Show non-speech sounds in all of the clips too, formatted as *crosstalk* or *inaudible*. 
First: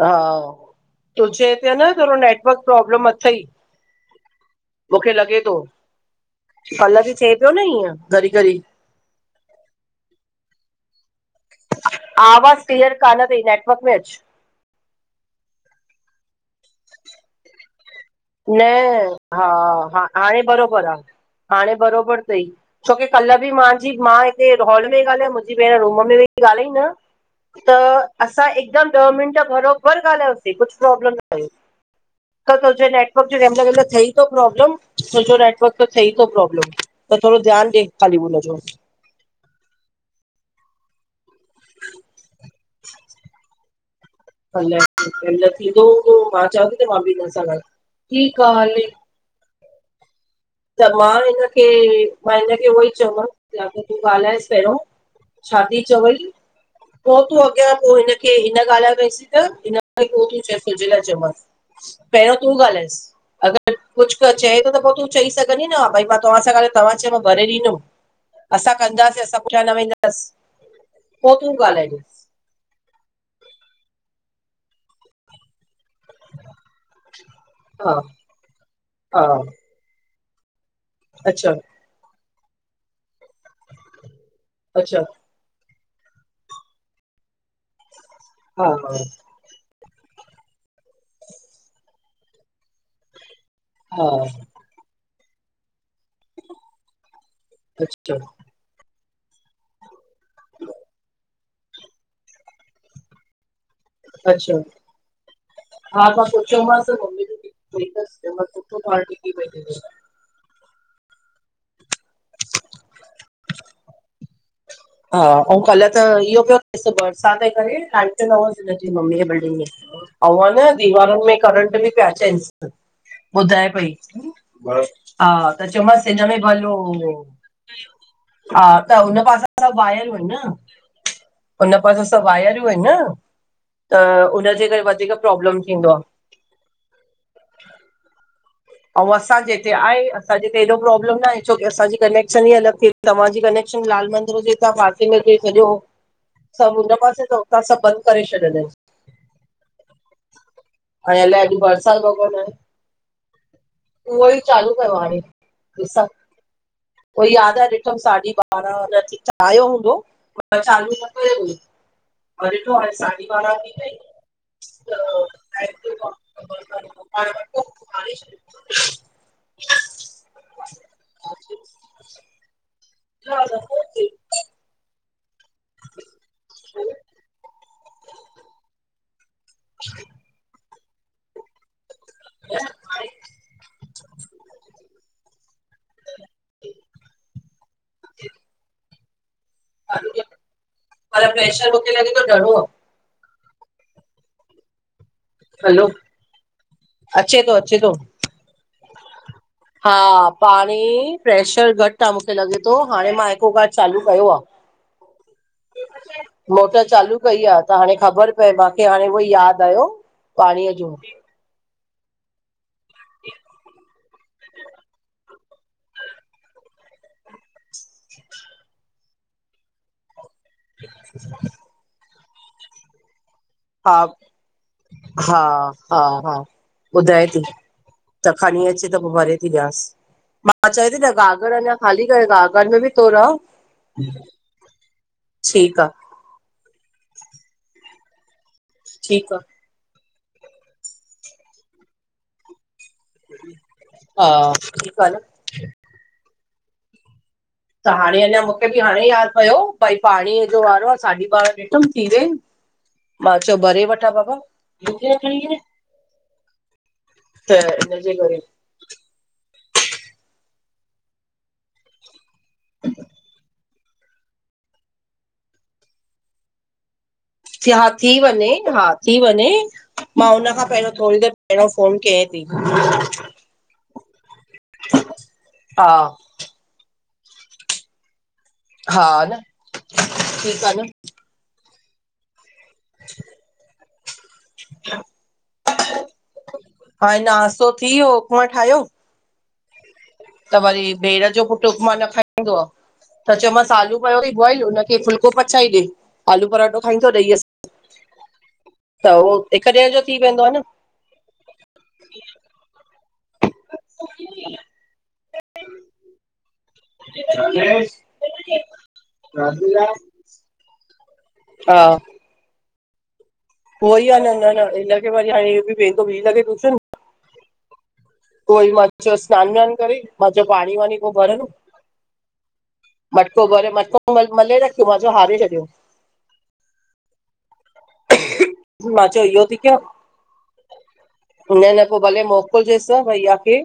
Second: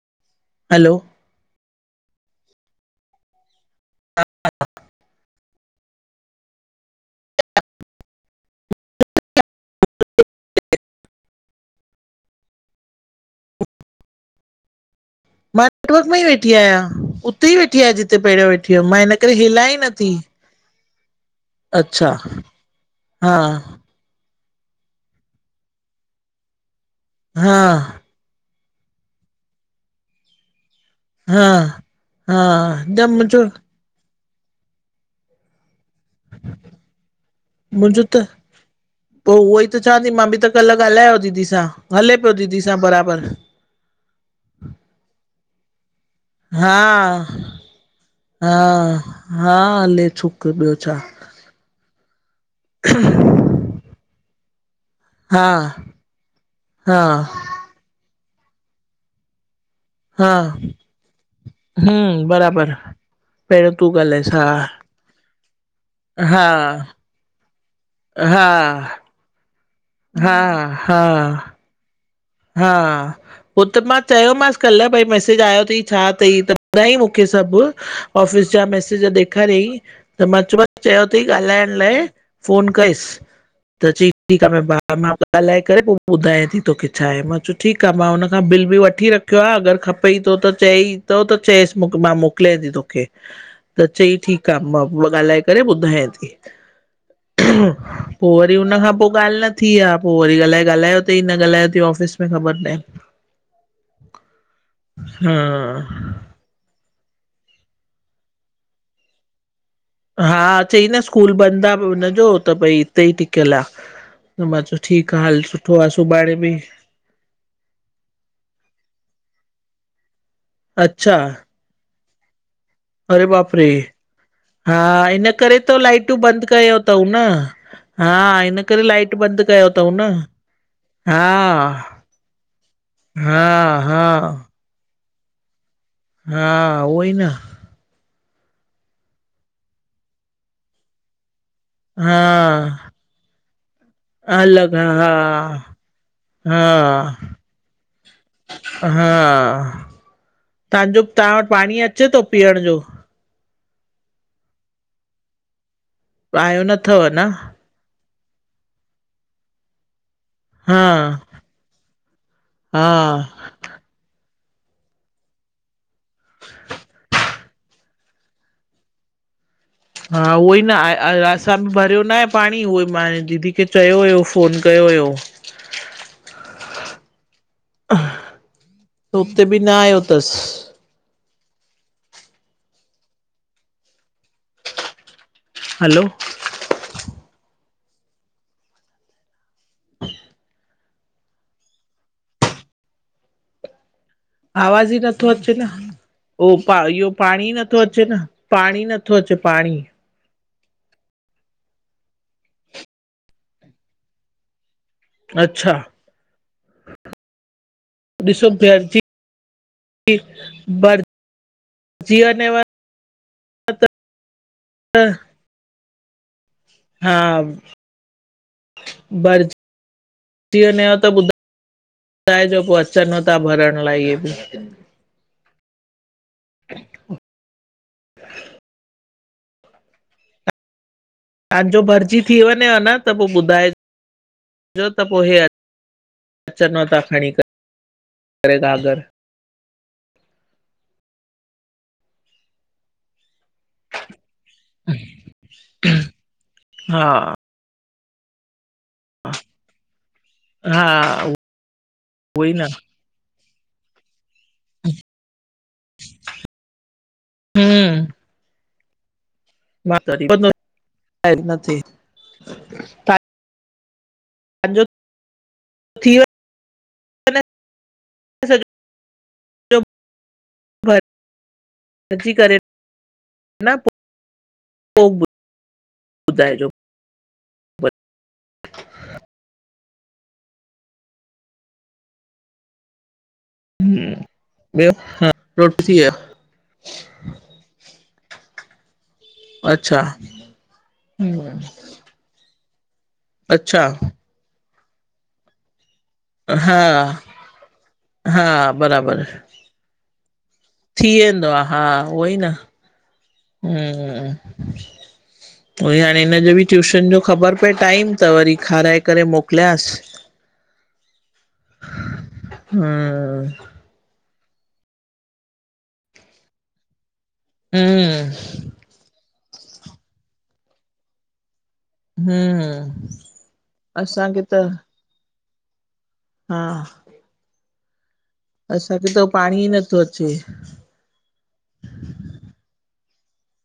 हा हलो तुजे हिते आ न थोड़ो नेटवर्क प्रोब्लम अथई। मूंखे लॻे तो कल्ह बि थिए पियो न इअं घड़ी -घड़ी। आवाज़ क्लीअर कान तई नेटवर्क में अचु। मां नेटवर्क में ई वेठी आहियां, उते ई वेठी आहियां जिते पहिरे न हा हा हाणे बराबबर आ। हाणे अच्छा बराबबि तई छोकी हा कल्ह बि मां जी मां हिते हॉल में ॻाल्हायां मुंहिंजी भेण रूम में वई ॻाल्हाई न हा त असां हिकदम ॾह मिनट बरोबर ॻाल्हायोसीं कुझु प्रोब्लम न हा हु, हा त तुंहिंजे न नेट मुंहिंजो तुहिंजो थियई थो प्रोब्लम छोजो नेटवर्क त थई थो प्रोब्लम त थोरो ध्यान ॾे मुंहिंजो त खाली हुन जो पोइ उहो ई त चवां थी मां बि त कल्ह ॻाल्हायो दीदी सां हले पियो दीदी सां बराबरि। अलाए थींदो हूंदो मां चवां हा थी त मां बि हिन सां ॻालहाए ठीकु आ हा हले हा हले छो? त मां हिनखे मां हिनखे उहो ई चवमसि तूं ॻाल्हाएसि पहिरियों हा छा थी चवई? बि हा पोइ तूं अॻियां पोइ हिनखे हिन ॻाल्हाए वईसीं त इन अलाए हा पोइ कि चए पई तुहिंजे लाइ चयो मांस हम्म पहिरियों तूं बराबरि ॻाल्हाएसि पहिरियों अगरि तूं कुझु ॻाल्हाएसि हा चए थो त पोइ तूं चई सघंदी न त भाई मां तव्हां सां ॻालहाए तव्हां जो भरे ॾंदुमि हा असां हा कंदास, असां पुठियां न वेंदा बस हा हा पोइ तूं ॻाल्हाएज हा, हो त मां चयोमांसि कल्ह भई मैसेज आयो थई छा तई त ॿुधाइ मुंखे सब हा आफिस जा मैंसेज हा ॾेखारई तो मां चयो मांस चयो अथई अच्छा ॻाल्हाइण लाइ फफ़ोन कईसि त च ठीकु आहे अच्छा मां ॻाल्हाए करे पोइ ॿुधायां थी तोखे छाहे मां चयो ठीकु आहे मां हुनखां बिल हा बि वठी रख *unintelligible* अगरि खपेई थो त चएई थो त चएसि मां मोकिलिय थी तोखे त हा चई ठीकु आहे मां उ ॻाल्हाए करे ॿुधायां थी पोइ अच्छा वरी वरी उन खां पोइ ॻाल्हि न थी आहे पोइ वरी अलॻाए ॻाल्हायो अथई न ॻाल्हायो अथई ऑफ़िस में ख़बर न आहे। अच्छा हा मां पूछो मांस त मम्मी *inaudible* चयो मांस सुठो ठाहियो *inaudible* हा चई न स्कूल बंदि आहे हुनजो त भई हिते ई टिकियल आ त मां चयो ठीकु हा आ हल ऐं सुठो कल्ह आहे त सुभाणे इहो बि पियो *unintelligible* मम्मी जे बिल्डिंग में आ *inaudible* न अच्छा दीवारनि में करंट बि पिया अचन अरे बाप रे ॿुधाए पई हा इन करे त चयोमांसि लाइटूं हिन में बंदि भलो कयो अथऊं न। हा हिन करे लाइट बंदि कयो। वायरु अहिंन न हा हुन पासे सब वायरु आहिंन न हा त हा उन हिनजे करे वधीक प्रॉब्लम थींदो आ हा उई न अऊ असांजे हिते आहे असांजे हिते हेएॾो प्रोब्लम नाहे छोकी असांजी हा कनेक्शन ई अलॻि थिए थी तव्हांजी कनेक्शन लाल मंदिर जे तव्हां अलॻि पासे में छॾियो हा हा सभु हुन पासे त हुता सभु बंदि करे छॾींदासि हा तव्हांजो ऐं तव्हां वटि अलाए अॼु पाणी अचे बरसद थो वॻर न पीअण आहे? जो उहो ई चालू कयो हाणे ॾिसां, आयो नथव उहो न ई याद *unintelligible* त साढी ॿारहां न *unintelligible* आयो हूंदो। पर हा चालू न कयल हो, त ॾिठो हाणे हा साढी ॿारांह थी वाई त *unintelligible* *inaudible* हा उहो ई न आहे असां बि भरियो न आहे पाणी उहो मां दीदी खे चयो हुयो फफ़ोन कयो हुयो *inaudible* हुते बि न आयो तस *unintelligible* *inaudible* हलो *unintelligible* पर प्रैशर मूंखे लॻे थो घणो आह। आवाज़ ई नथो अचे न हलो उ इहो अचे पाणी ई थो नथो थो अचे न। पाणी नथो अचे पाणी। हा पाणी प्रैशर घटि आहे मूंखे लॻे थो हाणे मां हिकु कार्ड चालू कयो आह *unintelligible* अच्छा मोटर चालू कई आहे त हाणे ख़बर पए मूंखे हाणे उहो यादि आयो कि पाणीअ जो बड़ जी न *unintelligible* हा *inaudible* भरिजी वञेव त ॿुुधाइजो पोइ अचनव था भरण। हा लाइ इहे बि हा हा हा ॿुधाए थी। त खणी अचे, त पो भरे थी ॾियासि, मां चए थी न गाक *unintelligible* तांजो भरजी थी वञेव न त पो ॿुधाए, जो त पो हे ठीकु आहे अचनव था खणी करे, करे गागर ठीकु आहे हा, ठीक आ न हा त हाणे अञा, मुं छो कि हाणे याद पयो, भई पाणीअ जो हा वारो आह। साढी उहो ॿारांह ॾिठम, थी वया आहिनि ई न मां चयो, भरे वठां बाबा *unintelligible* त, हिन जे हम्म करे मां त वरी, *unintelligible* नथी *inaudible* अॼो त, थी वियो *unintelligible* न सिहा थी वञे, हा, थी वञे सॼो मां हुन खां पेहरियों, थोड़ी देर पेहरियों फोन केयांएं भरिजी पी करे न पो, पो, हा ॿुधाएॼो *unintelligible* हा न, ठीक आ न छ *unintelligible* हम्म, ॿियो, हा, रोटी थी वियव? हाए, नाास्तो थी वियो, उपमा ठाहियो। अच्छा। त वरी भेंणं जो पुट उपमा न खाईंदो आह, त चयोमास अच्छा आलू पयो तई बाइल, हुनंखे फुलक पो पचाई ॾे, आलू हा पराठो खाईंदो ॾहीअ सां, हा त बराबरि होह हिकु ॾींह जो थी वेंदो आह न थी वेंदो आह हा, उहो ई न हम्म, त उइ हाणे हिन जो ॿि ट्यूशन जो ख़बर पए टांइम, त वरी खाराए करे मोकलयांस्। हा। हम्म उओइ आ न, न न हिनखे वरी हाणे इयो ॿी वेंदो ॿी लॻे ट्यूशन। हम्म चोस्, सिनान- विनान करे, मां चयो पाणीं वाणीं पो भरनि हम्म मटको भरे मटको असांखे मथे मले रखियो, मां चयो हारे रख्यनि हां मां असांखे त हो चयो इहो थी पांणीं कयां नथो अचे। न न पो भले मोकुलजेस भैया खे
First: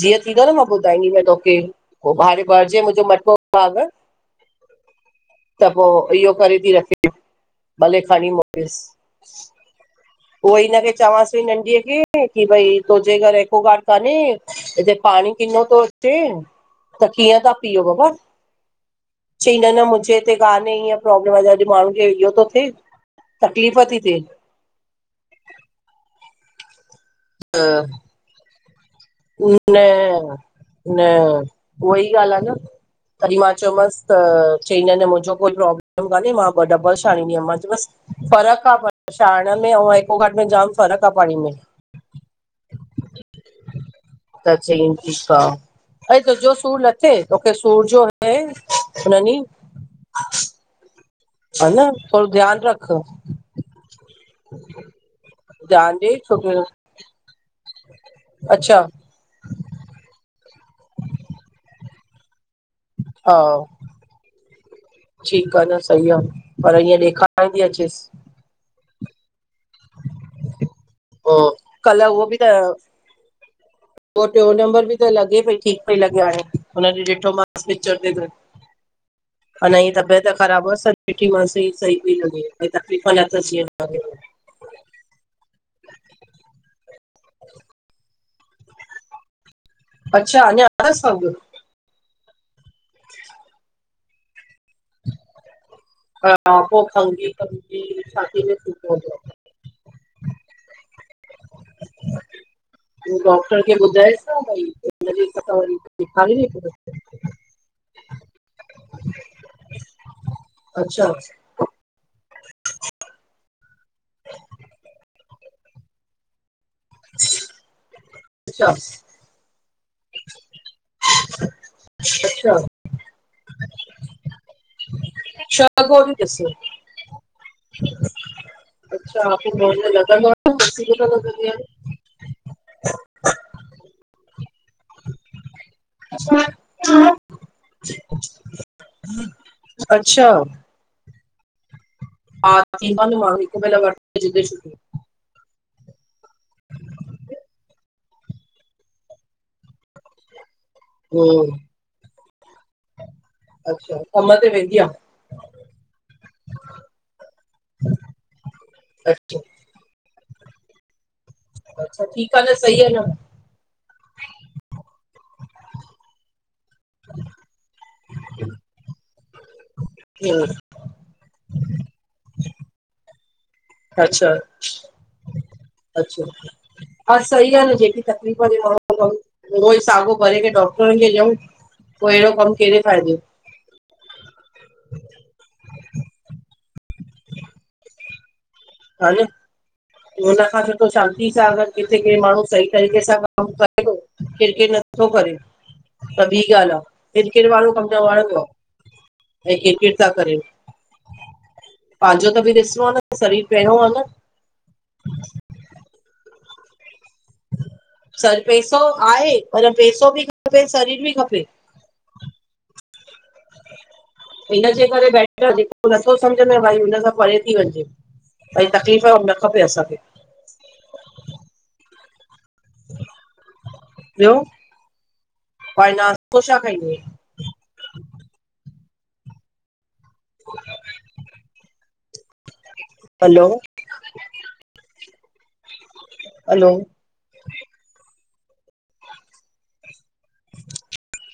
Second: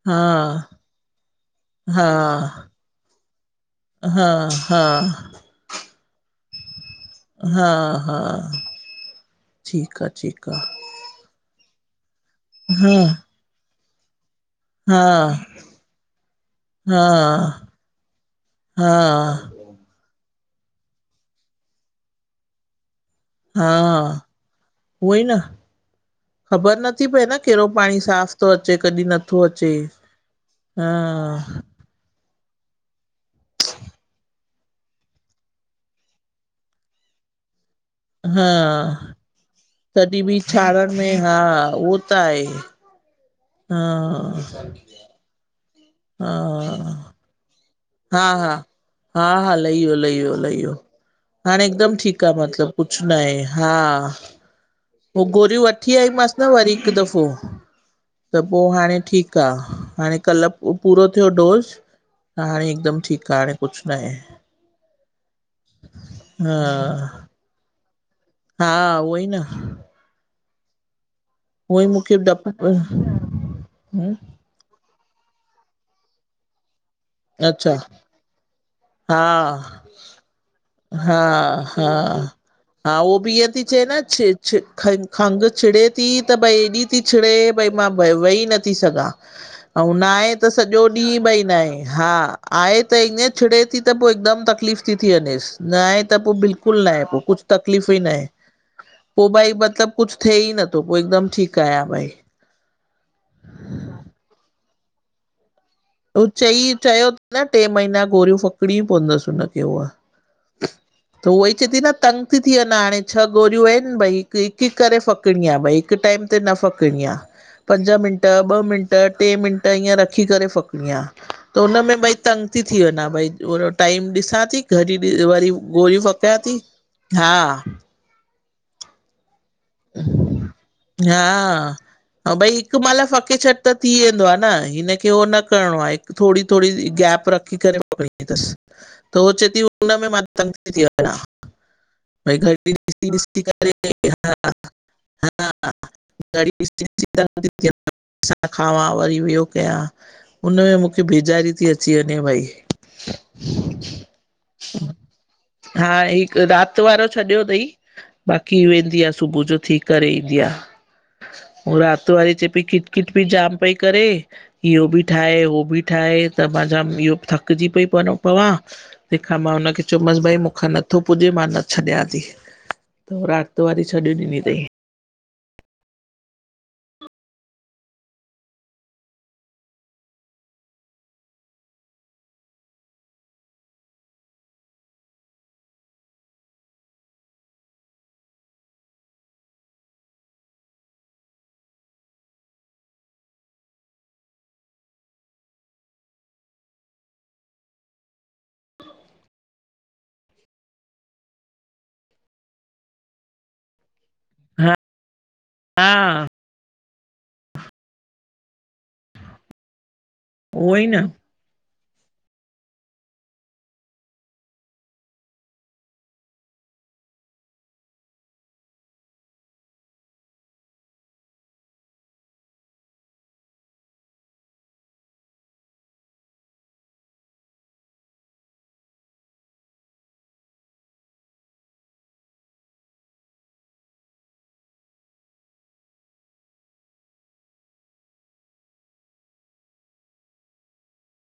जीअं थींदो न हा मां ॿुधाईंदी माए तोखे हा पो ॿाहिर भंरजयं मुंहिंजो मटको गांगरं हा हा त पो इहो करे ती रखें हा हा ॾिस ठीकु आ ठीकु उहो ई हिन खे चवांस पईं नंढीअं खे की भई आ तूंजे घर एकोगार्ड काने हिते हा पाणी किन्नो थो अचे हा त कीअं ता हा पीओ बबा हा चई न न, मुंझें हिते कान्हे ईंय प्रोब्लम अॼ माण्हू खे इहो तो थे हा उहई न ख़बर नथी पए न केड़ो पाणीं त साफ़ तो अचे कॾहिं न न न उहई ॻाल्ह आहे न तॾहिं मां चयोमांस त चईं न न मुंझों कोई प्रोब्लम कान्हे मां ॿ डबल छाणींदीं हुअम मां चयोमास हा फ़र्क़ आ पर छाएण में ओं एक्कोगार्ड में जाम फ़र्क़ आ पाणी में। ताएं हां त चई ठीक आ अ तुंहिंजो सूर लथे? तोखे सूर जो हुयई उन्हें ॾी। लईयो लईयो लईयो हाणे हा न हिकदम ठीक थोरो आ ध्यानु मतलब रख कुछ न आहे हा। पो गोरियूं वठी ध्यानु ॾे आईमस न छोकी वरी हिक दफ़ो त पो अच्छा हाणे ठीक क आ हाणे कल पूरो थियो डोज़ हाणे ठीक हा आ, हाणे कुछ न आहे। ठीक आ न सही आ पर हिय हा, ॾेखार *unintelligible* हा उई न उहोई कल्ह मूंखे उहो बि त डप ॿियो नंबर बि त लॻे पई ठीक पई लॻे हाणे हुन ॾिठो मास अच्छा, पिचर ते हा *unintelligible* तबियत ख़राब हुअस हा, ॾिठी मास हा सही पई लॻे कोई तकलीफ़ नथस जीअं छि खं खंघ छिड़े थी त भई एॾी थी छिड़े भई मां वेई नथी थी सघां अउ न आहे अच्छा त अञा सॼो अथसि ॾींह खंघि बई न आहे हा। आहे त ईअं छिड़े थी त पो हिक दम तकलीफ़ थी थी वञेसि न आहे त पो हा बिल्कुल पोइ न आहे खंघि कुछ खंघि तकलीफ़ ई न आहे छाती में सूर पवंदो पो भई मतलब कुछ थ्ये ई नथो पो हिकदम ठीक आहियां भई। डॉक्टर खे ॿुधाएस भई वदी वनयई उ चई चयो न टे महीना गोरियूं फकिड़ियू पवंदस हुनखे हूहा अच्छा चेती न तंग थी थी वन्या हाणे छह गोरियूं आहिन भई हिक हिक करे फकणी आ भई। हिक टाइम ते न फकणी आ पंज मिंट ॿ अच्छा मिंट टे मिंट ईअं रखी करे फ़क त हुनमें भई तंग अच्छा थी वञा भई ओडो टाइम ॾिसां थी। वरी भी वरी भी छह गोरियूं फकियां ॾिस थी हा अच्छा पो नार्मल लॻदो आ न *unintelligible* ह भई हिक महिल फ़के छॾ त थी वेंदो आ हिनखे हो न करिणो आहे। थोड़ी थोड़ी गैप रखी करे पकड़ी थस त हुअ चए थी हुनमें मां अच्छा तंग *unintelligible* जिते छ हा ग *unintelligible* खावां वरी ॿियो कयां हुन बेज़ारी हम्म थी अची वञे भई अच्छा कम ते वेंदी हा हिक रात वारो छॾियो थई बाक़ी वेंदी आ आहे सुबुह अच्छा जो थी करे ईंदी आ। उ अच्छा रात वारी ठीकु चए आहे न पेई सही खिट आहे न खिट भी जाम पई करे इहो भी ठाहे उहो भी ठाहे त मां जाम इहो थकजी पई पवां। पवां तहिंखां मां हुनखे चयोमांस भई हम्म मूखां नथो पुॼे मां त छॾियां थी। त रात वारी छॾे अच्छा ॾिनी अथई अच्छा हा सही ॻाल जेकी तकलीफ़ हुजे माणहूं खपन उहो ई साॻियो भरे करे डॉक्टरन खे ॾियऊं पो एहिड़ो कम कहिड़े फ़ाइदो? हल हुन खां त सुठो शांती सां अगर किथे के माण्हू सही तरीक़े सां कम करे थो किर किर नथो करे त ॿी ॻाल आ, किर किर वारो कम न वणंदो आ। ऐ किट किट था करयो, पांहजो त बि ॾिसणो आ न सरीर पेणो हलन हा हा सर पैसो आहे, पर पैसो भी खपे ई शरीर न भी खपे इनजे करे बै जेको नथो समझ में भाई हुन सां परे थी वञजे ऐं तकलीफ़ न खपे असांखे ॿियो भाई नास्तो छा खाईंदी आईं हलो हलो *inaudible*